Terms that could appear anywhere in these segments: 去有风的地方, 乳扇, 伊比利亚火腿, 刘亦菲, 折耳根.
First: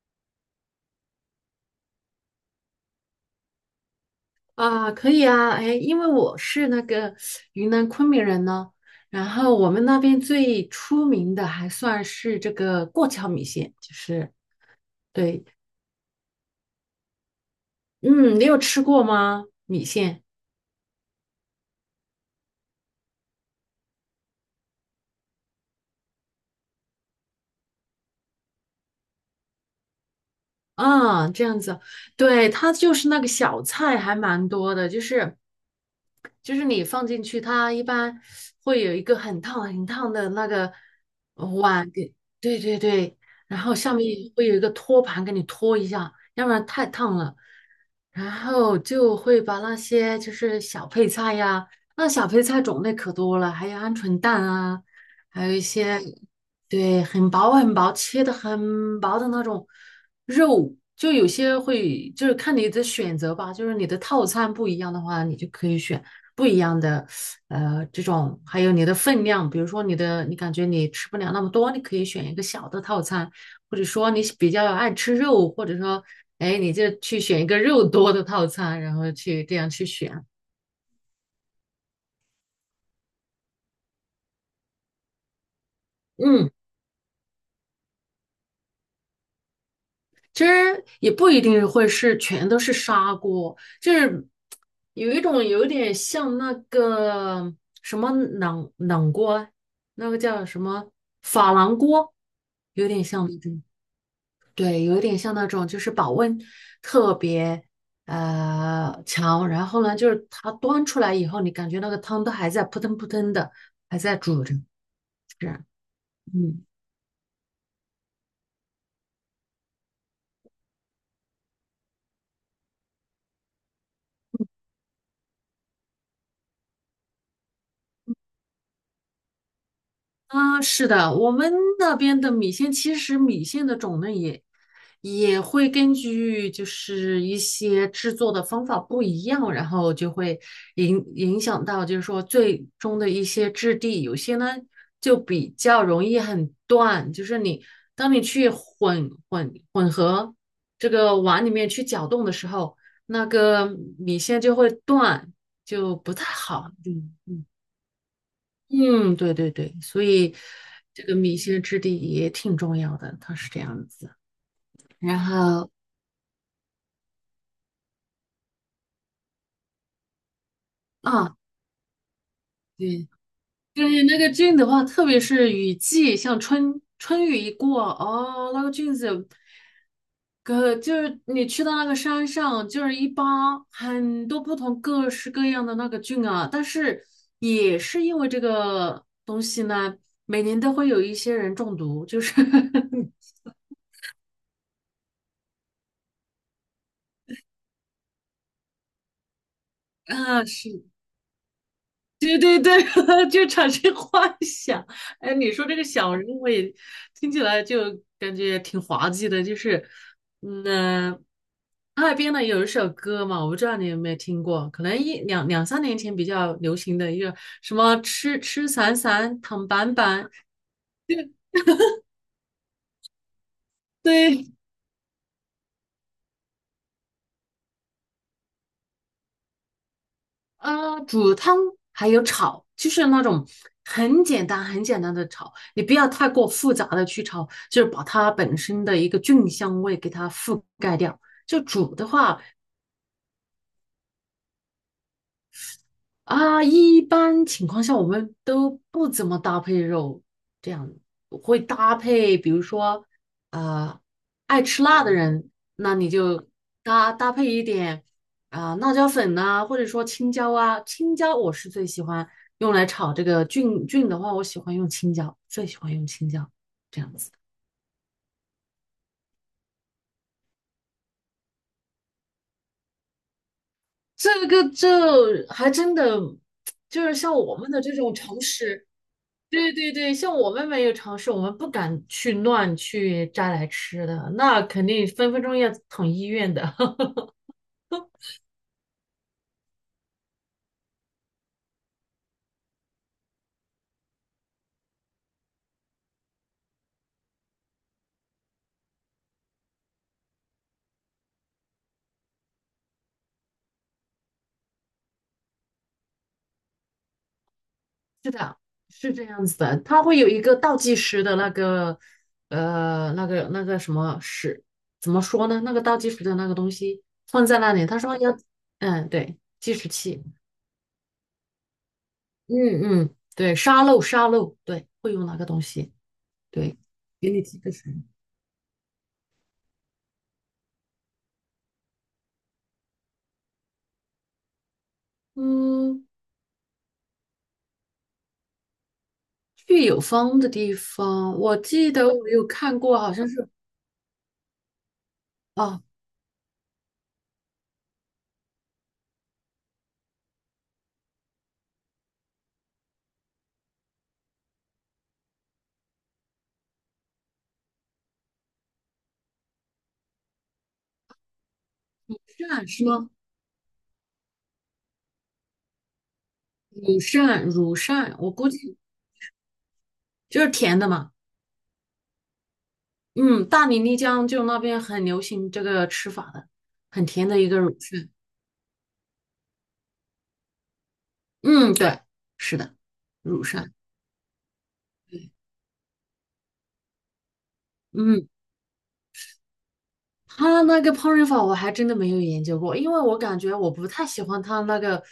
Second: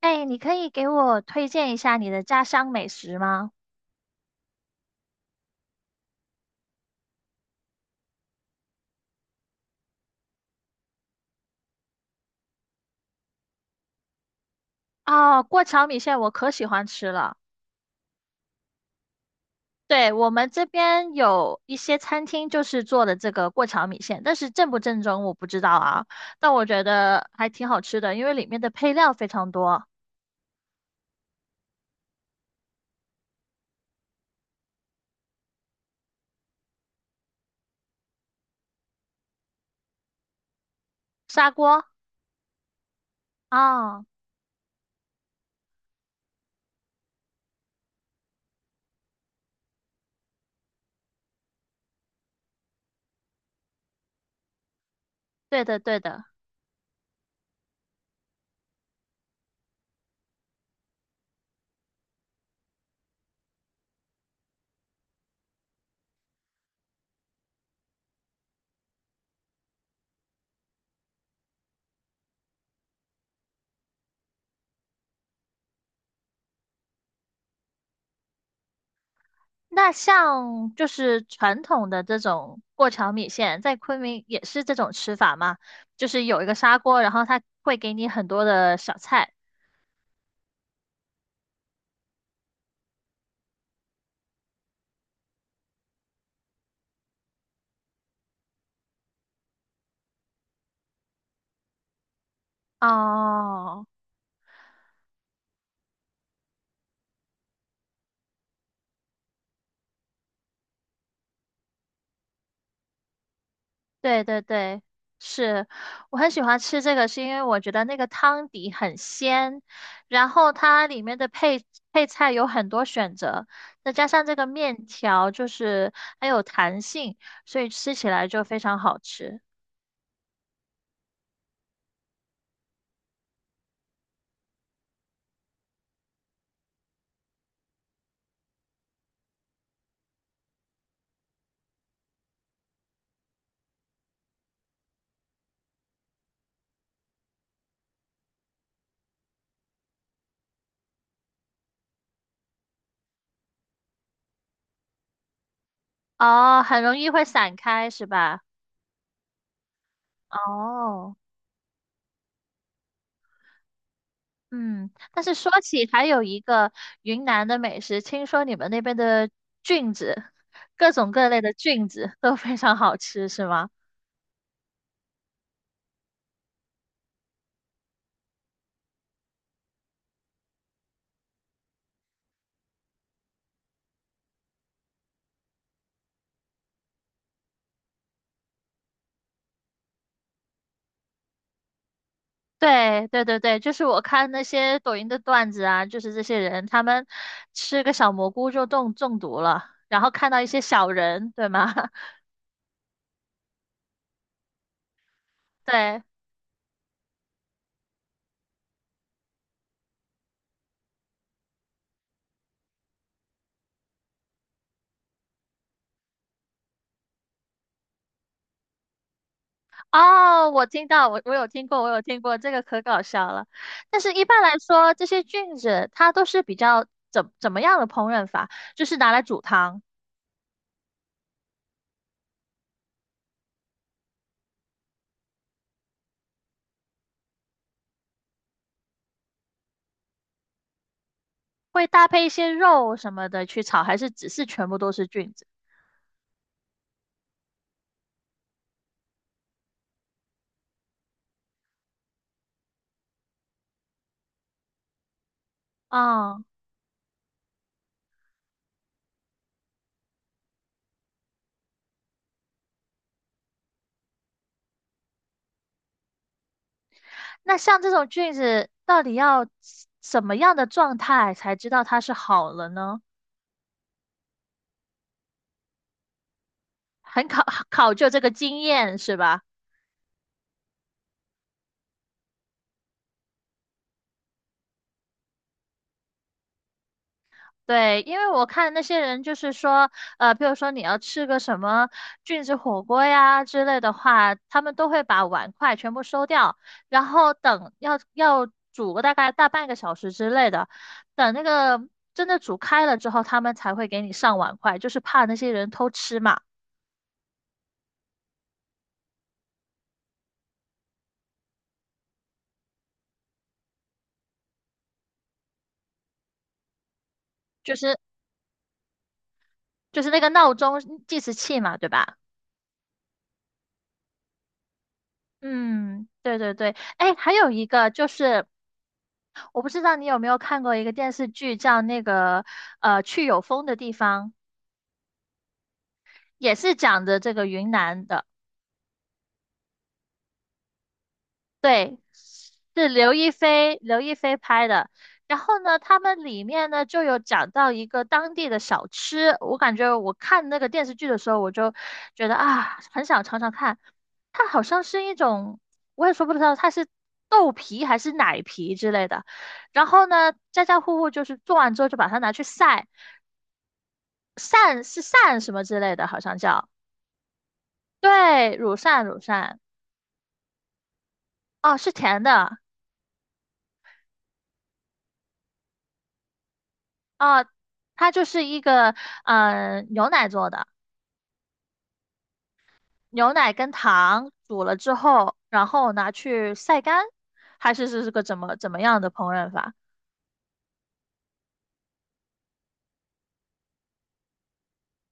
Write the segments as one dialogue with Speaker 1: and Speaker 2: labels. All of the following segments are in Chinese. Speaker 1: 哎，你可以给我推荐一下你的家乡美食吗？
Speaker 2: 啊，可以啊，哎，因为我是那个云南昆明人呢，然后我们那边最出名的还算是这个过桥米线，就是
Speaker 1: 哦，
Speaker 2: 对，
Speaker 1: 过桥米线我可喜欢吃了。
Speaker 2: 嗯，你有吃过吗？米
Speaker 1: 对，
Speaker 2: 线？
Speaker 1: 我们这边有一些餐厅就是做的这个过桥米线，但是正不正宗我不知道啊。但我觉得还挺好吃的，因为里面的配料非常多。
Speaker 2: 嗯，这样子，对，它就是那个小菜还蛮多的，就是你放进去，它一般会有一个很烫很烫的那个
Speaker 1: 砂锅
Speaker 2: 碗给，对对对，然后下
Speaker 1: 啊，
Speaker 2: 面会有一个托盘给你托一下，要不然太烫了。然后就会把那些就是小配菜呀，那小配菜种类可多了，还有鹌鹑蛋啊，还有一
Speaker 1: 对的对
Speaker 2: 些
Speaker 1: 的。
Speaker 2: 对很薄很薄切的很薄的那种。肉就有些会，就是看你的选择吧，就是你的套餐不一样的话，你就可以选不一样的，这种，还有你的分量，比如说你的，你感觉你吃不了那么多，你可以选一个小的套餐，或者说你比较爱吃肉，或者说，哎，你就去选一个肉多的套餐，然后去这样去
Speaker 1: 那
Speaker 2: 选，
Speaker 1: 像就是传统的这种过桥米线，在昆明也是这种吃法吗？就是有一
Speaker 2: 嗯。
Speaker 1: 个砂锅，然后它会给你很多的小菜。
Speaker 2: 其实也不一定会是全都是砂锅，就是有一种有点像那个什么冷冷锅，那个叫什么珐琅锅，有点像那种，
Speaker 1: 哦，
Speaker 2: 对，有点像那种，就是保温特别强，然后呢，就是它端出来以后，你感觉那个汤都还在扑腾扑腾的，还在
Speaker 1: 对对
Speaker 2: 煮着，
Speaker 1: 对，
Speaker 2: 是，
Speaker 1: 是，我很喜欢
Speaker 2: 嗯。
Speaker 1: 吃这个，是因为我觉得那个汤底很鲜，然后它里面的配菜有很多选择，再加上这个面条就是很有弹性，所以吃起来就非常好吃。
Speaker 2: 啊，是的，我们那边的米线，其实米线的种类也会根据就是一些制作的方法不一样，然后就会影响到就是说最终的一些质地，有些呢就比较容易很断，就是你当你去混这个碗里面去搅动的时候，那个米线就会断，就不太
Speaker 1: 哦，
Speaker 2: 好。
Speaker 1: 很容易
Speaker 2: 嗯
Speaker 1: 会
Speaker 2: 嗯。
Speaker 1: 散开，是吧？
Speaker 2: 嗯，对对对，所以这个
Speaker 1: 哦，
Speaker 2: 米线质地也挺重要的，它是这样子。
Speaker 1: 嗯，
Speaker 2: 然
Speaker 1: 但是说
Speaker 2: 后
Speaker 1: 起还有一个云南的美食，听说你们那边的菌子，各种各
Speaker 2: 啊，
Speaker 1: 类的菌子都非常好
Speaker 2: 对，
Speaker 1: 吃，是吗？
Speaker 2: 对，那个菌的话，特别是雨季，像春雨一过，哦，那个菌子，可就是你去到那个山上，就是一扒很多不同各式各样的那个菌啊。但是也是因为这个东西呢，每年都会有一些人中毒，就是
Speaker 1: 对 对对对，就是我看那些抖音的段子啊，就是这些人他们吃个小蘑菇就中毒了，然后看到
Speaker 2: 啊，
Speaker 1: 一些
Speaker 2: 是。
Speaker 1: 小人，对吗？
Speaker 2: 对 对对，就产生幻想。哎，你说这个
Speaker 1: 对，
Speaker 2: 小人，我也听起来就感觉挺滑稽的。就是，嗯，哈尔滨呢有一首歌嘛，我不知道你有没有听过，可能一两三年前比较流行的一个什么“吃吃散散躺板板”，
Speaker 1: 哦，我听到，我有听过，我有听过，这个可搞笑了。但 是一般
Speaker 2: 对，
Speaker 1: 来说，这些菌子它都是比较怎么样的烹饪法？就是拿来煮汤，
Speaker 2: 煮汤还有炒，就是那种很简单、很简单的炒，你不要太过复杂的去炒，就是把它本身的一个菌香味给它覆盖掉。就
Speaker 1: 会
Speaker 2: 煮的
Speaker 1: 搭配一
Speaker 2: 话，
Speaker 1: 些肉什么的去炒，还是只是全部都是菌子？
Speaker 2: 啊，一般情况下我们都不怎么搭配肉，这样会搭配，比如说，呃，爱吃辣的人，那你
Speaker 1: 啊？
Speaker 2: 就搭配一点啊、辣椒粉呐、或者说青椒啊，青椒我是最喜欢用来炒这个菌的话，我喜欢用青椒，最喜欢用青椒这样子。
Speaker 1: 那像这种菌子，到底要什么样的状态才知道它是好了呢？
Speaker 2: 这个就还真的就是
Speaker 1: 很
Speaker 2: 像
Speaker 1: 考
Speaker 2: 我 们的
Speaker 1: 考
Speaker 2: 这
Speaker 1: 究
Speaker 2: 种
Speaker 1: 这个
Speaker 2: 常
Speaker 1: 经
Speaker 2: 识。
Speaker 1: 验是吧？
Speaker 2: 对对对，像我们没有尝试，我们不敢去乱去摘来吃的，那肯定分分钟要捅医院的。
Speaker 1: 对，因为我看那些人就是说，比如说你要吃个什么菌子火锅呀之类的话，他们都会把碗筷全部收掉，然后等要煮个大概大半个小时之类的，等那个真的煮开了之后，他们才会给你上碗筷，就是怕那些人偷吃嘛。
Speaker 2: 是的，是这样子的，它会有一个倒计时的那个，那个什么时，怎么说呢？那个倒计时的那个东西放在那
Speaker 1: 就
Speaker 2: 里，
Speaker 1: 是
Speaker 2: 他说要，嗯，对，计时
Speaker 1: 那
Speaker 2: 器，
Speaker 1: 个闹钟计时器嘛，对吧？
Speaker 2: 嗯嗯，对，沙漏，对，会用那个东西，
Speaker 1: 嗯，对对对，
Speaker 2: 对，
Speaker 1: 哎，
Speaker 2: 给
Speaker 1: 还
Speaker 2: 你
Speaker 1: 有
Speaker 2: 提
Speaker 1: 一
Speaker 2: 个
Speaker 1: 个
Speaker 2: 醒，
Speaker 1: 就是，我不知道你有没有看过一个电视剧，叫那个《去有风的地方》，
Speaker 2: 嗯。
Speaker 1: 也是讲的这个云南的。
Speaker 2: 去有风的地方，我记得我有看
Speaker 1: 是
Speaker 2: 过，好
Speaker 1: 刘
Speaker 2: 像
Speaker 1: 亦
Speaker 2: 是
Speaker 1: 菲，刘亦菲拍的。然后呢，
Speaker 2: 哦，
Speaker 1: 他们里面呢就有讲到一个当地的小吃，我感觉我看那个电视剧的时候，我就觉得啊，很想尝尝看。它好像是一种，我也说不知道它是豆皮还是奶皮之类的。然后呢，家家户户就是做完之后就把它拿去
Speaker 2: 扇是
Speaker 1: 晒，
Speaker 2: 吗？
Speaker 1: 晒是晒什么之类的，好像叫，
Speaker 2: 乳扇，我估
Speaker 1: 对，乳
Speaker 2: 计
Speaker 1: 扇乳扇，
Speaker 2: 就是甜的嘛。
Speaker 1: 哦，是甜的，
Speaker 2: 嗯，大理、丽江就那边很流行这个吃法的，很甜的
Speaker 1: 哦，
Speaker 2: 一个乳扇。
Speaker 1: 它就是一个牛奶做的。
Speaker 2: 嗯，对，是的，
Speaker 1: 牛
Speaker 2: 乳
Speaker 1: 奶跟
Speaker 2: 扇。
Speaker 1: 糖煮了之
Speaker 2: 对，
Speaker 1: 后，然后拿去晒干，还是是个
Speaker 2: 嗯
Speaker 1: 怎么样的烹饪法
Speaker 2: 他那个烹饪法我还真的没有研究过，因为我感觉我不太喜欢他那个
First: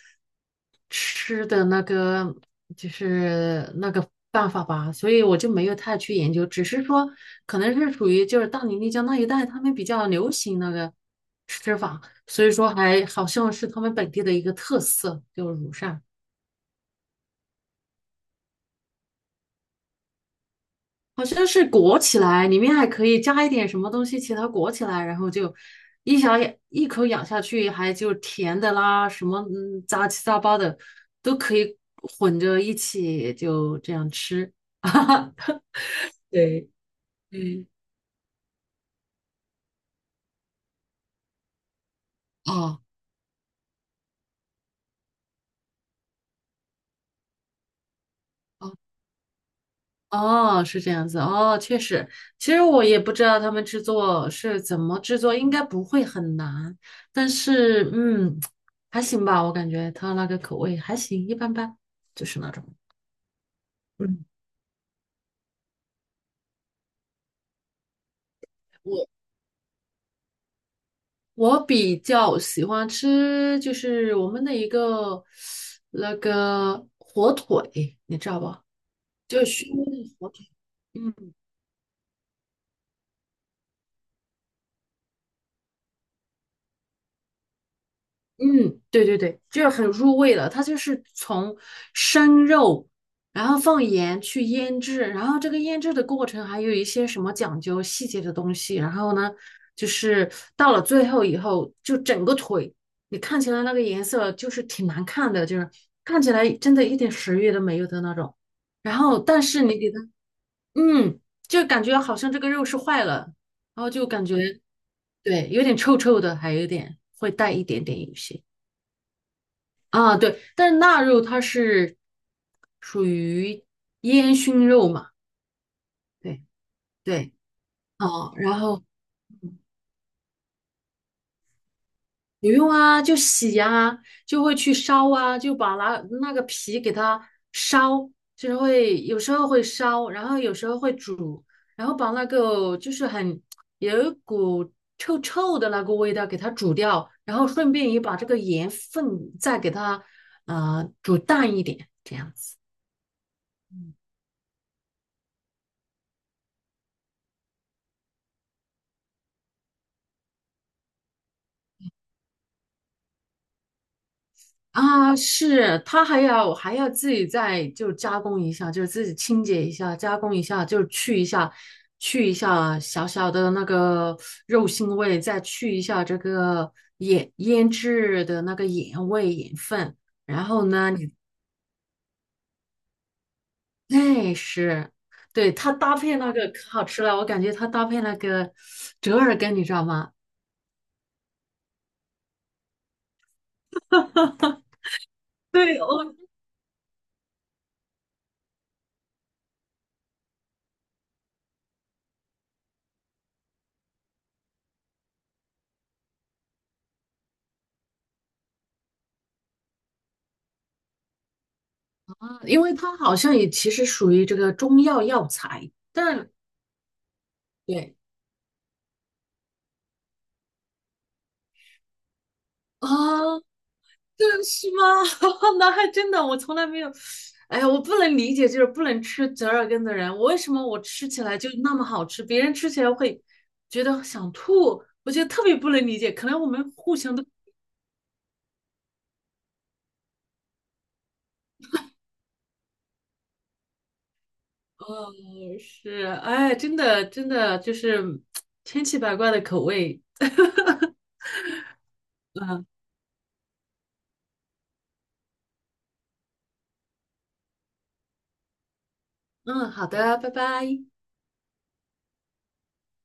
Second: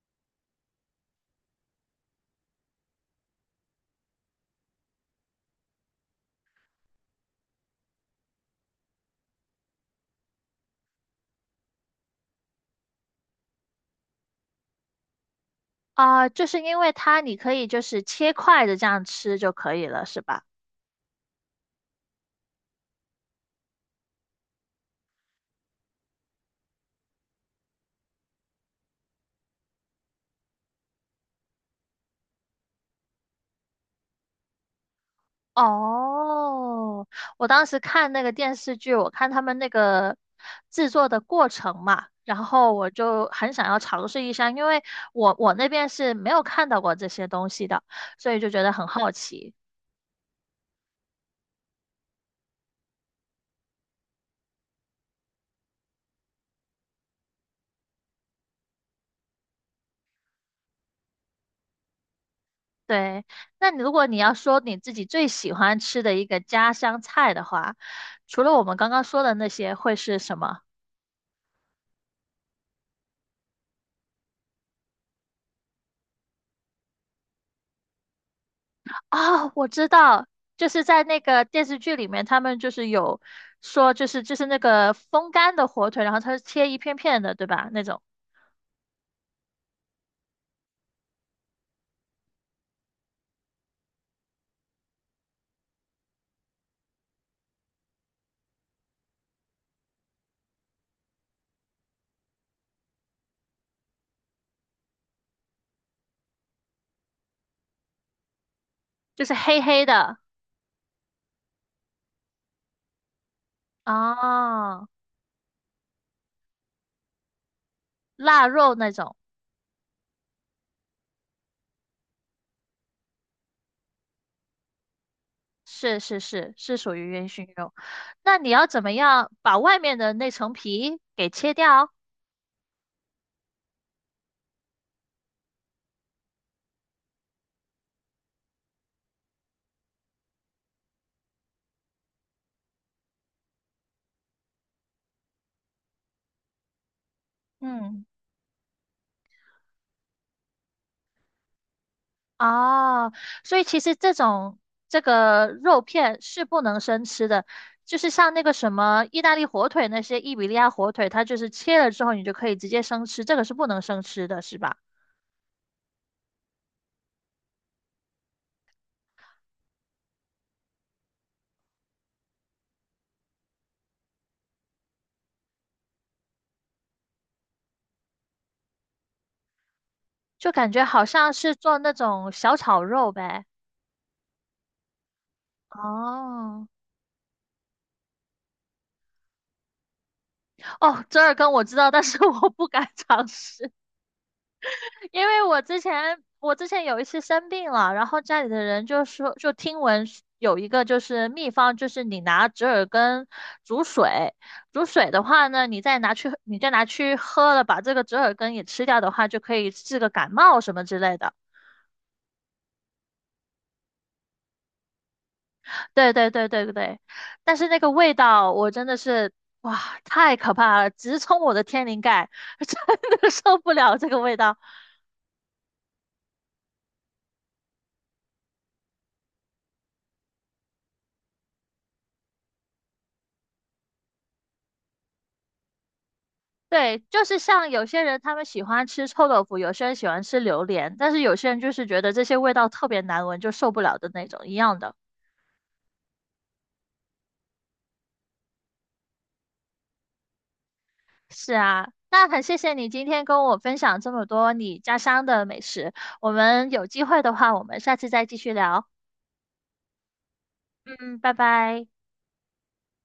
Speaker 2: 吃的那个就是那个办法吧，所以我就没有太去研究，只是说可能是属于就是大理丽江那一带他们比较流行那个吃法，所以说还好像是他们本地的一个特色，就是乳扇。
Speaker 1: 啊？就是因为它你可以就是切块的这样吃就可以了，是吧？
Speaker 2: 好像是裹起来，里面还可以加一点什么东西，其他裹起来，然后就一小一口咬下去，还就甜的啦，什么杂七杂八的都可以混着一起就这样吃。对，
Speaker 1: 哦，我当
Speaker 2: 嗯，
Speaker 1: 时看那个电视剧，我看他们那个制作的过程嘛，然后
Speaker 2: 哦
Speaker 1: 我就很想要尝试一下，因为我那边是没有看到过这些东西的，所以就觉得
Speaker 2: 哦
Speaker 1: 很好奇。
Speaker 2: 哦，是这样子哦，确实，其实我也不知道他们制作是怎么制作，应该不会很难，但是嗯，还行吧，我感觉它那个口味还行，一般般，就是那种。
Speaker 1: 对，那你如果你
Speaker 2: 嗯，
Speaker 1: 要说你自己最喜欢吃的一个家乡菜的话，除了我们刚刚说
Speaker 2: 我
Speaker 1: 的那些，会是什么？
Speaker 2: 我比较喜欢吃，就是我们的一个那个火腿，你知道吧？就是
Speaker 1: 啊，我
Speaker 2: 熏
Speaker 1: 知
Speaker 2: 的
Speaker 1: 道，
Speaker 2: 火腿。
Speaker 1: 就是在那
Speaker 2: 嗯
Speaker 1: 个电视剧里面，他们就是有说，就是那个风干的火腿，然后它是切一片片的，对吧？那种
Speaker 2: 嗯，对对对，就是很入味了。它就是从生肉，然后放盐去腌制，然后这个腌制的过程还有一些什么讲究细节的东西。然后呢，就是到了最后以后，就整个腿，你看起来那个颜色就是挺难看的，就是看起来真的一点食欲都没有的那种。然后，
Speaker 1: 就是
Speaker 2: 但
Speaker 1: 黑
Speaker 2: 是你
Speaker 1: 黑
Speaker 2: 给它，
Speaker 1: 的
Speaker 2: 嗯，就感觉好像这个肉是坏了，然后就感觉
Speaker 1: 啊，
Speaker 2: 对，有点臭臭的，还有点会带一点点有些。
Speaker 1: 腊肉那种，
Speaker 2: 啊，对，但是腊肉它是属于烟熏肉嘛，
Speaker 1: 是是
Speaker 2: 对
Speaker 1: 是是属于烟
Speaker 2: 对，
Speaker 1: 熏肉。
Speaker 2: 哦，
Speaker 1: 那你
Speaker 2: 然
Speaker 1: 要怎
Speaker 2: 后
Speaker 1: 么样把外面的那层皮给切掉？
Speaker 2: 不用啊，就洗啊，就会去烧啊，就把那个皮给它烧，就是会有时候会烧，然后有时候会煮，然后把那个就是很有一股臭臭的那个味道给它煮掉，然后顺便也
Speaker 1: 嗯。
Speaker 2: 把这个盐分再给它煮淡一点，这样。
Speaker 1: 哦，所以其实这种这个肉片是不能生吃的，就是像那个什么意大利火腿那些伊比利亚火腿，它就是切了之后你就可以直接生吃，这个是不能生吃的，是吧？
Speaker 2: 啊，是，它还要自己再就加工一下，就是自己清洁一下，加工一下，就是去一下，去一下小小的那个肉腥味，再去一下这个盐腌制的那个盐味盐分，然
Speaker 1: 就
Speaker 2: 后
Speaker 1: 感觉
Speaker 2: 呢，
Speaker 1: 好
Speaker 2: 你
Speaker 1: 像是做那种小炒肉呗。
Speaker 2: 哎是，对它搭配那个
Speaker 1: 哦，
Speaker 2: 可好吃了，我感觉它搭配那个折耳根，你知道吗？
Speaker 1: 哦，折耳根我知道，但是 我不敢尝试。因为我之
Speaker 2: 对，我
Speaker 1: 前我之前有一次生病了，然后家里的人就说，就听闻是有一个就是秘方，就是你拿折耳根煮水，煮水的话呢，你再拿去喝了，把这个折耳根也吃掉的话，就可以治个感冒什么之类的。
Speaker 2: 啊，因为它好像也其实属于这个中药药材，
Speaker 1: 对对
Speaker 2: 但
Speaker 1: 对对对，但是那个
Speaker 2: 对
Speaker 1: 味道我真的是哇，太可怕了，直冲我的天灵盖，真的
Speaker 2: 啊，
Speaker 1: 受不了这个味
Speaker 2: 这
Speaker 1: 道。
Speaker 2: 是吗？那还真的，我从来没有。哎呀，我不能理解，就是不能吃折耳根的人，我为什么我吃起来就那么好吃，别人吃起来会觉得想吐，我觉得特别不能理解。可能我们互
Speaker 1: 对，
Speaker 2: 相
Speaker 1: 就
Speaker 2: 都，
Speaker 1: 是像有些人他们喜欢吃臭豆腐，有些人喜欢吃榴莲，但是有些人就是觉得这些味道特别难闻，就受不了的那种一样的。
Speaker 2: 呃，是，哎，真的，真的就是千奇百怪的口味。
Speaker 1: 是啊，那很谢
Speaker 2: 嗯
Speaker 1: 谢你今天跟我分享这么多你家乡的美食，我们有机会的话，我们下次再继续聊。
Speaker 2: 嗯，好的，拜拜。
Speaker 1: 嗯，拜拜。